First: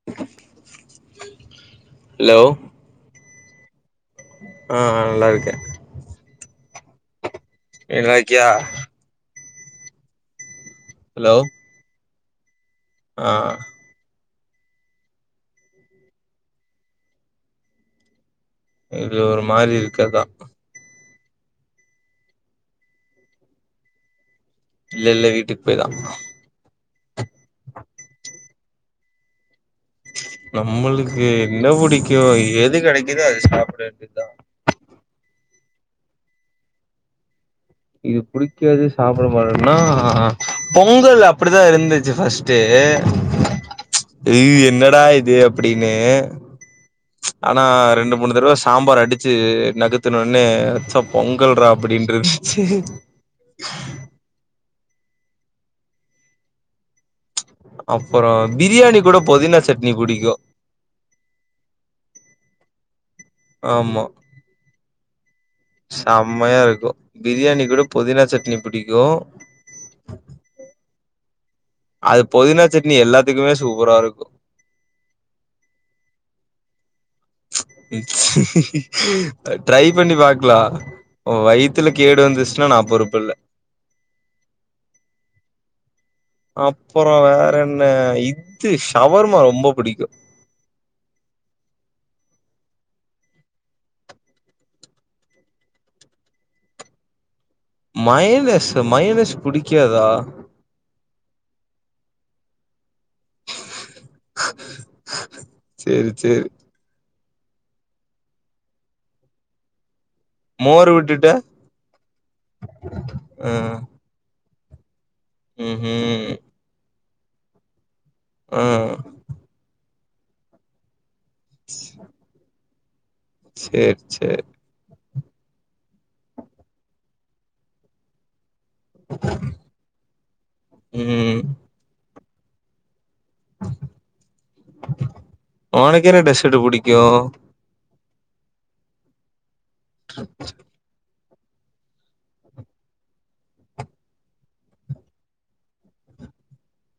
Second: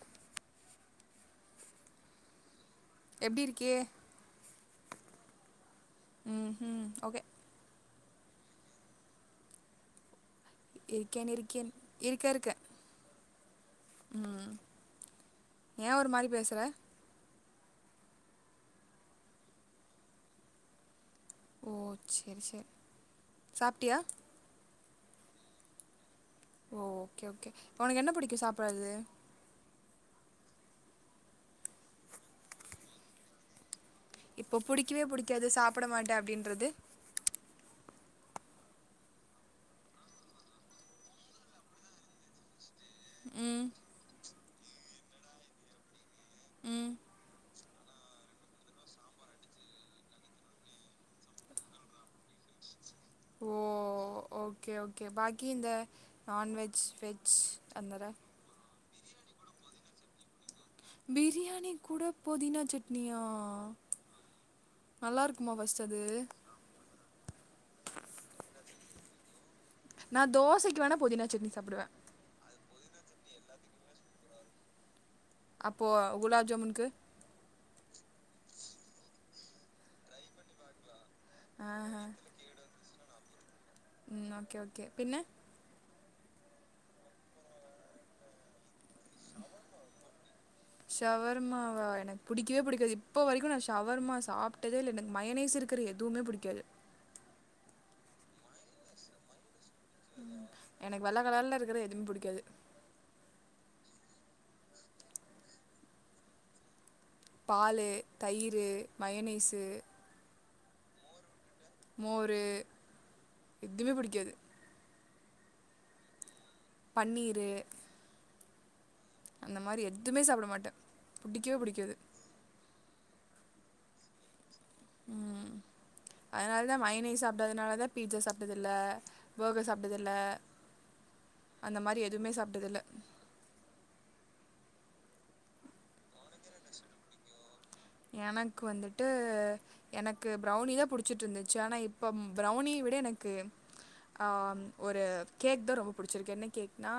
[inaudible] Low எப்டி இருக்கியே ஆ ஆ நல்லா இருக்கே ம் ஹும் ம் ஓகே ஏ நல்லா இருக்கியா இருக்கேன் ஹலோ இருக்கேன் இருக்க இருக்க ஆ ம் ஏ ஒரு மாரி பேசுற இது ஒரு மாறி இருக்கர்தா ஓ சேரி சேரி சாப்ட்டியா இல்ல இல்ல வீட்டுக்கு போய்தா ஓ ஓகே ஓகே ஒனக்கு என்ன புடிக்கும் சாப்புறது நம்மளுக்கு என்ன புடிக்கு எது கெடைக்குதோ அது சாப்ட வேண்டியதா இப்போ புடிக்கவே புடிக்காது சாப்ட மாட்டே அப்டின்றது இது புடிக்காது சாப்ட மாட்டனா பொங்கல் அப்புடிதா இருந்துச்சு ஃபஸ்ட் தே ம் அய்யுய்யோ என்னடா இது அப்டினு ம் ஆனா ரெண்டு மூணு தடவ சாம்பார் அடுச்சு நகுத்துனோனே சப் பொங்கல் ரா அப்டின்ருந்துச்சு ஓ ஓகே ஓகே பாக்கி இந்த நான்வெஜ் வெஜ் அந்த அப்பறோ பிரியாணி கூட பொதினா சட்னி புடிக்கு பிரியாணி கூட போதினா சட்னியா ஆமா நல்லாக்குமா ஃபஸ்ட் செம்மையா இருக்கும் பிரியாணி கூட பொதினா சட்னி பிடிக்கும் நா தோசைக்கு வேணா பொதினா சட்னி சாப்டுவேன் அது பொதினா சட்னி எல்லாத்துக்குமே சூப்பரா இருக்கும் அப்போ குலாப் ஜாமுன்கு ட்ரை பண்ணி பாக்கலா ஓன் வய்த்ல ஆஹா கேடு வந்துச்சுன்னா நான் பொறுப்புல ம் ஓகே ஓகே பின்ன அப்புறம் வேற என்ன இது ஷவர்மா ரொம்ப பிடிக்கும் ஷவர்மாவா எனக்கு பிடிக்கவே பிடிக்காது இப்போ வரைக்கும் நான் ஷவர்மா சாப்பிட்டதே இல்ல எனக்கு மயனேஸ் இரு க்குற எதுவுமே புடிக்காது மயோனிஸ் மயோனிஸ் புடிக்காதா எனக்கு வெள்ள கலர்ல இருக்கற எதுமே புடிக்காது சேரி சேரி பாலு தயிரூ மயோனிசு மோரு விட்டுட்ட மோரு ஆ எதுமே புடிக்காது ம் ம் பன்னீரூ ம் அந்த மாறி எதுவுமே சாப்பிட மாட்டேன் பிடிக்கவே பிடிக்காது சேரி சேரி ம் அதனால தான் மயொனிஸ் சாப்பிடாதுனால தான் பிட்சா சாப்பிட்டது இல்ல பர்கர் சாப்டது இல்ல ம் அந்த மாறி எதுவுமே சாப்டது இல்ல உனக்கு என்ன டெசர்ட் புடிக்கும் எனக்கு வந்துட்டு எனக்கு ப்ரௌனி தான் புடிச் புடிச்சிட்டு இருந்துச்சு ஆனா இப்ப பிரவுனி விட எனக்கு ஆ ஒரு கேக் தான் ரொம்ப புடிச்சிருக்கு என்ன கேக்னா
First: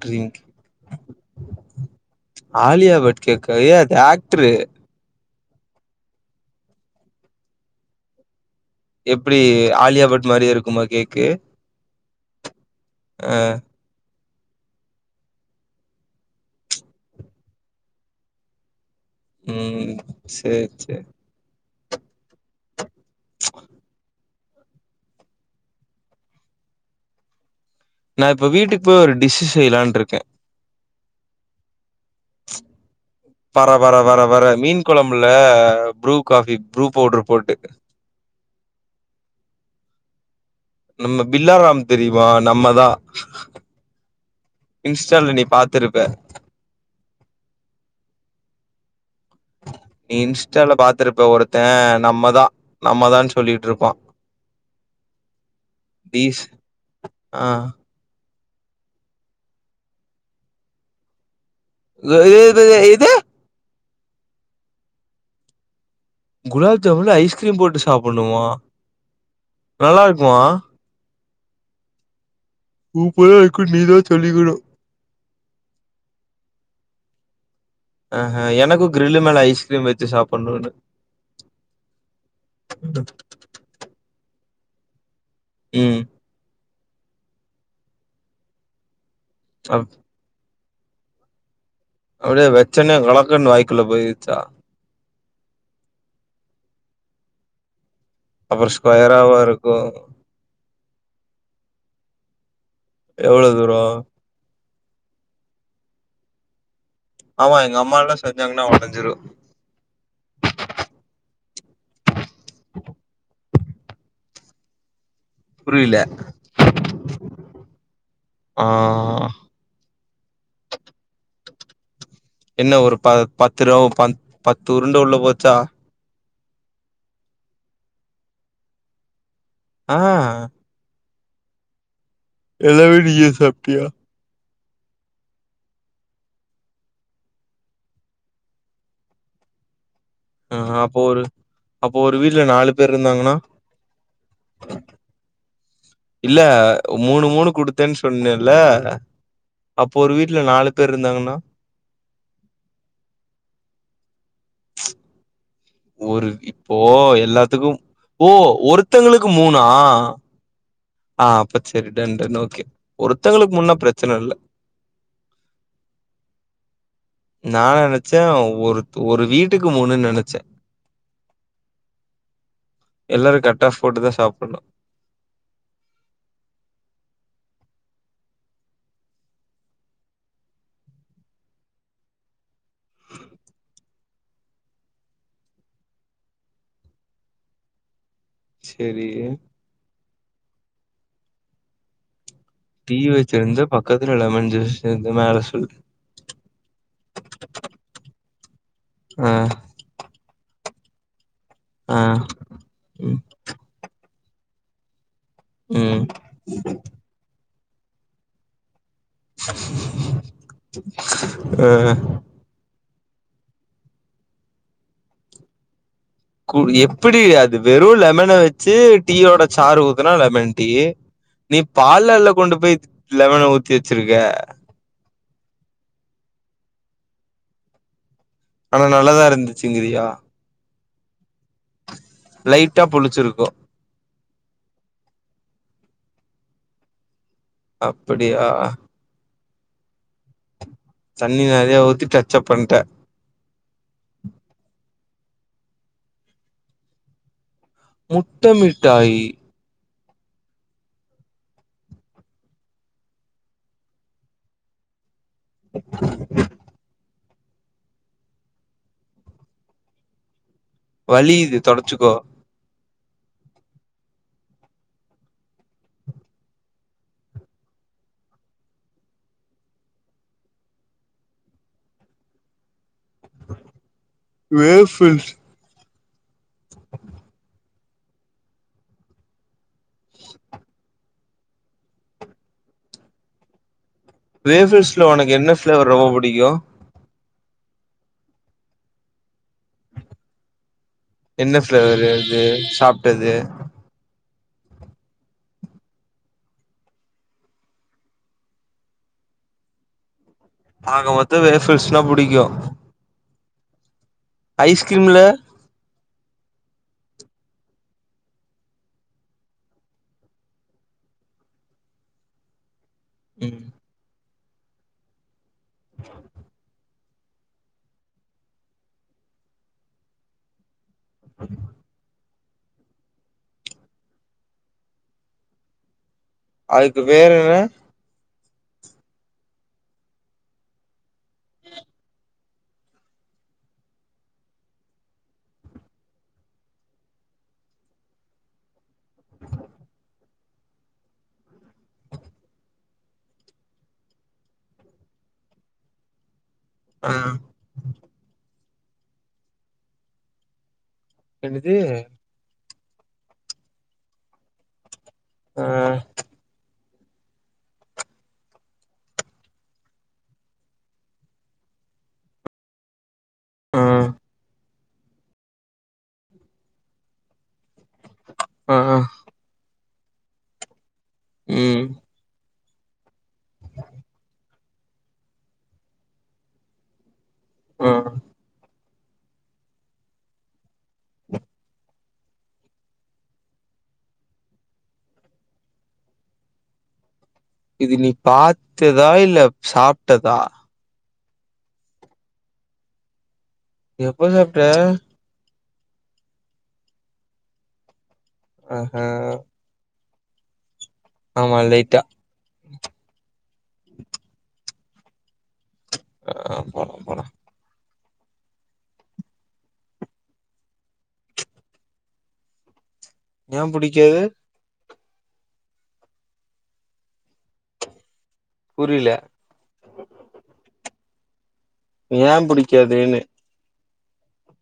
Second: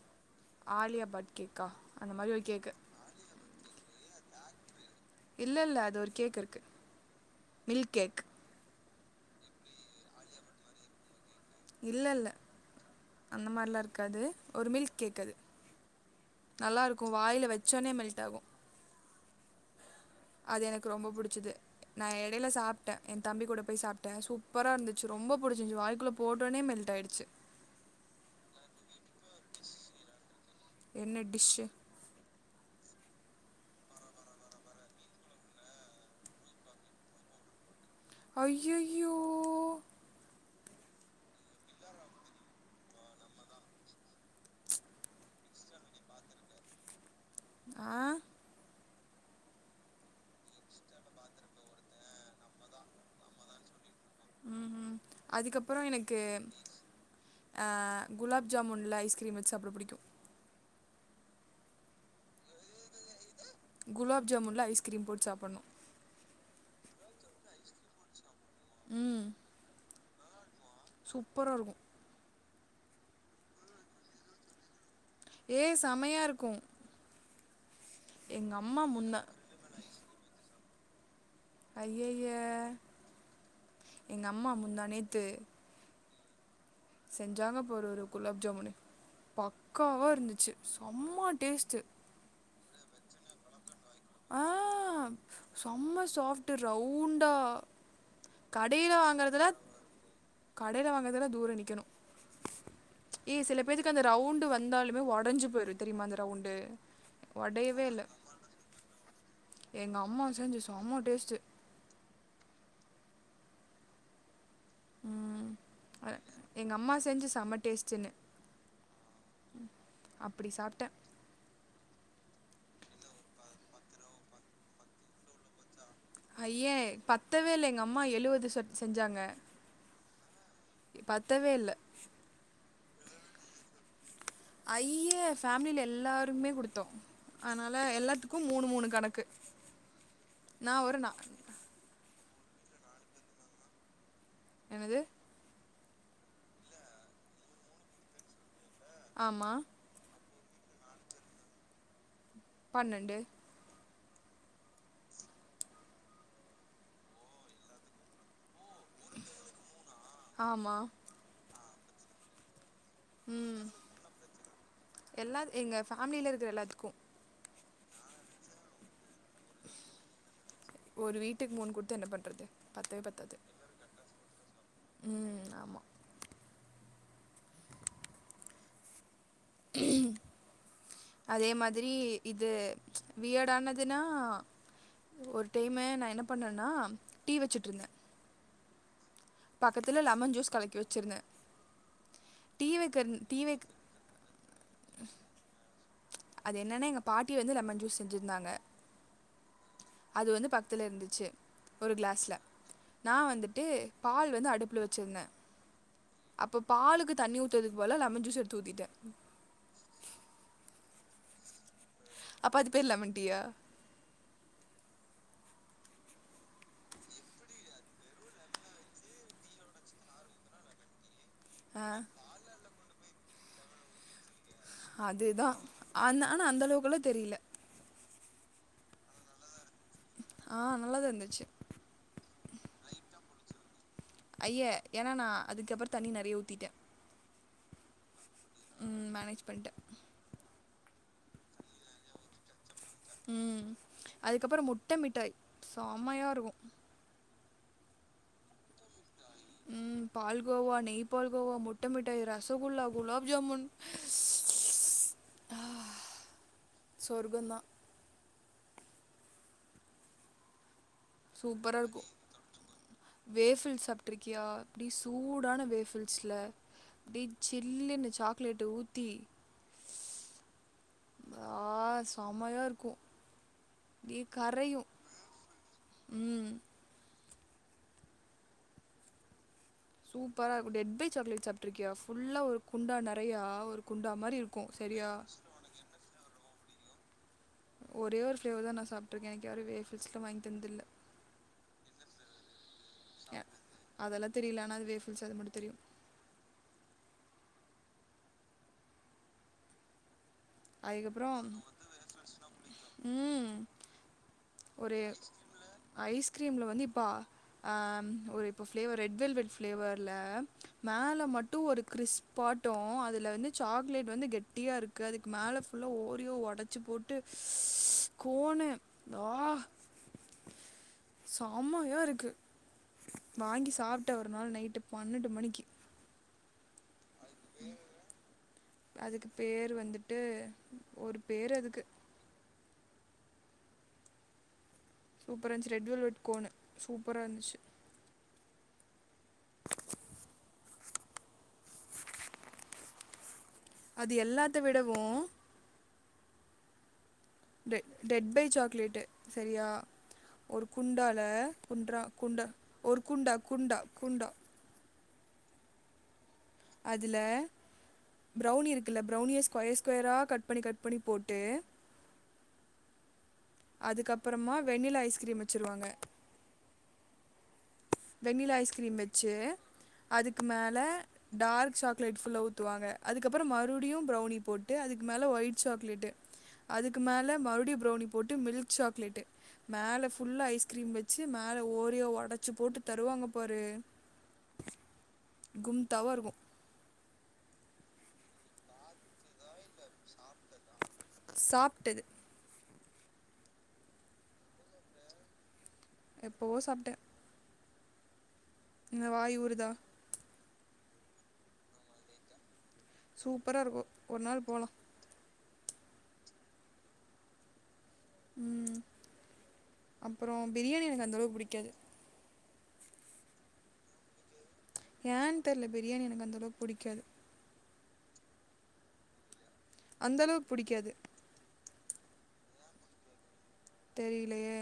டிரிக்ங் ஆலியா பட் கேக்கா அந்த மாதிரி ஒரு கேக்கு ஆலியா பட் கேக்கா எ அது ஆக்டரு இல்ல இல்ல அது ஒரு கேக் இருக்கு மில்க் கேக் எப்டி ஆலியா பட் மாறியே இருக்குமா கேக்கு இல்ல இல்ல ஆ அந்த மாறிலாம் இருக்காது ஒரு மில்க் கேக் அது நல்லா இருக்கும் வாயில வச்சோடனே மெல்ட் ஆகும் ம் அது சேரி எனக்கு சேரி ரொம்ப புடிச்சது நா இடையில சாப்பிட்டேன் என் தம்பி கூட போய் சாப்பிட்டேன் சூப்ப சூப்பரா இருந்துச்சு ரொம்ப பிடிச்சு இருந்துச்சு வாய்க்குள்ள போட்டனே மெல்ட் ஆயிடுச்சு நா இப்ப வீட்டுக்கு போய் ஒரு டிஷ் செய்யலான்டு இருக்கேன் என்ன டிஷ்ஷு பர பர வர வர மீன் குழம்புல ப்ரூ காஃபி ப்ரூ பவுடர் போட்டு அய்யய்யோ நம்ம பில்லாரம் தெரியுமா நம்மதா இன்ஸ்டால நீ பாத்துருப்ப ஆ நீ இன்ஸ்டால பாத்துருப்ப ஒருத்த நம்மதா நம்மதான்னு சொல்லிட்ருப்பா ம் ம் அதுக்கப்பறோ எனக்கு டீஸ் ஆ அ குலாப் ஜாமுன்ல ஐஸ்கிரீம் வச்சு அப்டி பிடிக்கு [unintelligible] இது குலாப் ஜாமுன்ல ஐஸ்கிரீம் போட்டு சாப்பணு குலாப் ஜாமுன்ல் ஐஸ்கிரீம் போட்டு சாப்பணுமா ம் நல்லாருக்குமா சூப்பரா இருக்கு சூப்பரா இருக்குன் நீதா சொல்லிக்கனு ஏ செமையாக இருக்கு ஆஹா எங்க அம்மா எனக்கு கிரில்லு முந்தா மேல ஐஸ்கிரீம் வச்சு சாப்பனுனு ஐய்யய்ய எங்கம்மா முந்தானேத்து ம் செஞ்சாங்க பாரு ஒரு குலாப் ஜாமுனு அப் பக்காவா இருந்துச்சு சம்மா டேஸ்ட்டு அப்படியே வெச்சனே கலக்கன்னு வாய் குள்ள போய் ஆ செம்ம சாஃப்ட்டு ரவுண்டா அப்றோ கடையில ஸ்கொயராவா வாங்கறதுலா இருக்கு கடையில வாங்கதெல்லா தூர நிக்கணு ஏ எவ்ளோ சில தூரோ பேத்துக்கு அந்த ரவுண்ட்டு வந்தாலுமே வாட் அடைஞ்சு போயிரு தெரியமா அந்து ரவுண்டு ஆமா உடையவே எங்கம்மால்லா செஞ்சாங்கன்னா ஒடைஞ்சிரு எங்கம்மா செஞ்சு செம்ம டேஸ்ட்டு [inaudible] புரில அ எங்கம்மா செஞ்சு செம டேஸ்டுன்னு ஆ ம் அப்படி சாப்ட்டே என்ன ஒரு ப பத்து ரூபா ப பத்து உருண்டு உள்ள போச்சா அய்யே பத்தவே இல்ல எங்க அம்மா எழுவது சொட் செஞ்சாங்க ஆ எ பத்தவே இல்ல எல்லாமே நீயே சாப்டியா ஐயே ஃபேமிலில எல்லாருமே குடுத்தோ அதனால எல்லாத்துக்கும் மூணு மூணு கணக்கு அ ஆ நான் அப்போ ஒரு நான் அப்போ ஒரு வீட்ல நாலு பேர் இருந்தாங்கன்னா என்னது இல்ல மூணு மூணு குடுத்தன்னு சொன்னேல்ல ஆமா அப்போ ஒரு வீட்ல நாலு பேர்ருந்தாங்கன்னா பன்னண்டு [inaudible] ஒரு இப்போ எல்லாத்துக்கு ஓ ஒருத்தவங்களுக்கு மூணா ஆமா ஆ அப்ப சரி டன் டன் ஓகே ஒருத்தங்களுக்கு ம் முன்னா பிரச்சன இல்ல. எல்லார் எங்க ஃபேமிலில இருக்கிற எல்லாத்துக்கு நா நெனைச்சே ஒரு து ஒரு வீட்டுக்கு மூணுனு நெனைச்சே ஒரு வீட்டுக்கு மூணு குடுத்து என்ன பண்றது பத்தவே பத்தாது எல்லாரும் கட் ஆஃப் போட்டு தான் சாப்புட்ணும். உம் ஆமா உம் அதே மாதிரி இது ம்ச் வியடானதுன்னா ஒரு டைமு நா என்ன பண்ணேனா டீ வச்சுட்டுருந்தே செரி பக்கத்தல லெமன் ஜூஸ் கலக்கி வெச்சிருந்தே டீ வச்சிருந்து வைக் பக்கத்துல லெமன் ஜூஸ் இருந்து மேல சொல்லு அது என்னன்னா எங்க பாட்டி வந்து லெமன் ஜூஸ் செஞ்சிருந்தாங்க ஆ அது வந்து பக்துல இருந்துச்சு ஒரு ஆ கிளாஸ்ல நா ம் வந்துட்டு பால் வந்து அடுப்பில வெச்சுருந்தே உம் அப்ப பாலுக்கு தண்ணி ஊத்துறதுக்கு பதிலா லெமன் ஜூஸ் எடுத்து ஊத்திட்டே ஆ அப்போ அது பேர் லெமன் டீ‌யா கு எப்படி அது வெறு லெமன வெச்சு டீயோட சாரு ஊத்துனா லெமன் டீ நீ ஆ பால்லல்ல கொண்டு போய் லெமன ஊத்தி வெச்சிருக்கே அதுதா ஆனா அந்த அளவுக்கல்லா தெரியல ஆனா நல்லாதா இருந்துச்சுங்கிரியா ஆ நல்லாதா இருந்துச்சு லைட்டா புளிச்சிருக்கு ஐயே ஏன்னா நா அதுக்கப்புறோ தண்ணி நெறையா ஊத்திட்டே அப்படியா உம் மேனேஜ் பண்ணிட்டே தண்ணி நெறைய ஊத்தி டச்அப் பண்ட உம் அதுக்கப்புறோ முட்ட மிட்டாய் சம்மையா இருக்கு முட்ட மிட்டாயி உம் பால்கோவா நெய் பால்கோவா முட்ட மிட்டாய் ரசகுல்லா குலோப் ஜாமுன் ஸ்ஸ் [unintelligible] சொர்க்கோதா வலியுது சூப்பரா இருக்கு தொடச்சுக்கோ வேஃபில்ஸ் சாப்ட்டுருக்கியா அப்படி சூடான வேஃபில்ஸ்ல அப்டியே சில்லுன்னு சாக்லேட்டு ஊத்தி ஆ செமையா இருக்கு அப்டியே கரையு வேஃபில்ஸ் உம் சூப்பரா இருக்கு டெட் பை சாக்லேட் சாப்பிட்டு இருக்கியா ஃபுல்லா ஒரு குண்டா நெறையா ஒரு குண்டா மாரி இருக்கும் வேஃபிக்ஸ்ல சரியா உனக்கு என்ன பஃபிளேவர் ரொம்ப பிடிக்கு ஒரே ஒரு ஃபிளேவர்தா நா சாப்ட்ருக்க எனக்கு யாரு வேபிக்ஸ்ல வாங்கி தந்ததில்ல என்ன ஃபிளேவரு அது சாப்ட்டது அதெல்லா தெரியல ஆனா அது வேஃபல்ஸ் அது மட்டு தெரியு அக மொத்தம் அதுக்கப்புறம் வேஃபல்ஸ்ன்னா புடிக்கு ம் ஒரு ஐஸ்கிரீம்ல ஐஸ்கிரீம்ல வந்து இப்பா அ ஒரு இப்ப பிளேவர் ரெட் வெல்வேட் ஃபிளேவர்ல மேல மட்டும் ஒரு கிறிஸ்ப் பாட்டோ அது இதுல வந்து ம் சாக்லேட் வந்து கெட்டியா இருக்கு அதுக்கு மேல ஃபுல்லா ஓரியோவ ஒடச்சு போட் டு கோனு ஆ சம்மையா இருக்கு வாங்கி சாப்டேன் ஒரு நாள் நைட்டு பன்னண்டு மணிக்கு அதுக்கு பேர் என்ன அதுக்கு பேரு வந்துட்டு ஒரு பேர் அதுக்கு சூப்பரா இருந்துச்சு ரெட் வெல்வெட் கோனு சூப்பரா இருந்துச்சு [inaudible] அது எல்லாத்தவிடவு ஆ டெ டெட் பை சாக்லேட்டு சரியா ஒரு குண்டால என்னது குண்றா குண்டா ஒரு குண்டா குண்டா குண்டா ஆ அதுல ப்ரௌனி இருக்குல்ல ப்ரௌனிய ஸ்கொயர் ஸ்கொயரா கட் பண்ணி கட் பண்ணி போட்டு ஆ அதுக்கப்பறமா வெண்ணிலா ஐஸ்கிரீம் வச்சுருவாங்க வெண்ணிலா ஆ ஐஸ்கிரீம் வச்சு அதுக்கு மேல டார்க் ம் சாக்லேட் ஃபுல்லா ஊ த்துவாங்க அதுக்கப்பறோ மறுடியு ப்ரௌனி போட்டு அதுக்கு மேல ஒயிட் சாக்லேட்டு அதுக்கு மேல மறு அப்டியே ஆ ப்ரௌனி போட்டு மில்க் சாக்லேட் மேல ஃபுல்லா ஐஸ்கிரீம் வச்சு மேல ஓரியோவ ஒடச் டச்சு போட்டு தருவாங்க பாரு கும் தாவா இருக்கும் இது நீ பாத்ததா இல்ல சாப்ட்டதா சாப்ட்டது எப்ப சாப்ட்ட எப்பவோ சாப்ட்டே ஆஹா என்ன வாய் ஊறுதா ஆமா லைட்டா சூப்பரா இருக்கும் ஒரு நாள் போலா அ போலா போலா ம் அப்பறோ பிரியாணி எனக்கு அந்தளவு புடிக்காது ஏ புடிக்காது ஏன்னு தெர்ல பிரியாணி எனக்கு அந்தளவுக் புடிக்காது புரியல அந்த அளவுக்கு புடிக்காது ஏ புடிக்காதுன்னே தெரிலையே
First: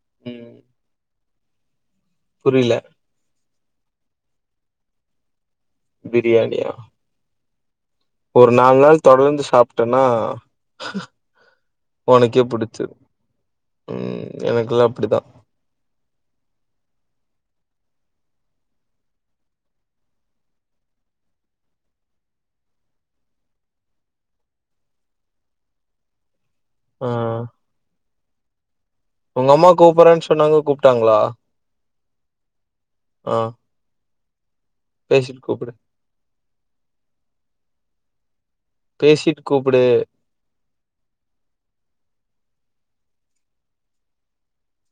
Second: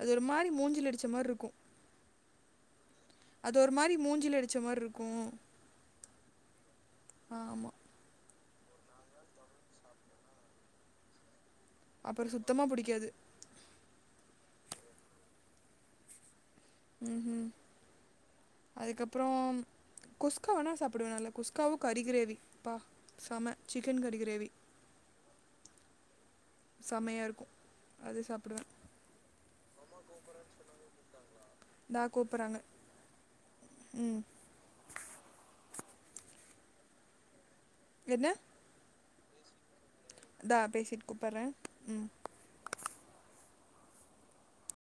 அது ஒரு மாறி ம் மூஞ்சில அடிச்ச மாறி இருக்கும் புரில அது ஒரு மாறி மூஞ்சில அடிச்ச மாறி இருக்கும் பிரியாணியா ஆமா ஒரு நாள் நாள் தொடர்ந்து சாப்டனா அப்புறம் ஒனக்கே சுத்தமா புடிச்சுரும் பிடிக்காது ம் எனக்கல்லா அப்டித்தா ம்ம் அதுக்கப்பரோ குஸ்காவனா சாப்பிடுவே நல்ல குஸ்காவும் கரி கிரேவி பா சம சிக்கன் கரி கிரேவி ஆ சமையா இருக்கு அது சாப்புடுவ ஒங்க அம்மா கூப்புறன் சொன்னாங்க கூப்ட்டாங்களா இந்தா கூப்புறாங்க ஆ ம் பேசிட்டு கூப்டு என்ன பேசிட்டு கூப்புடு இந்தா பேசிட்டு கூப்பற ம்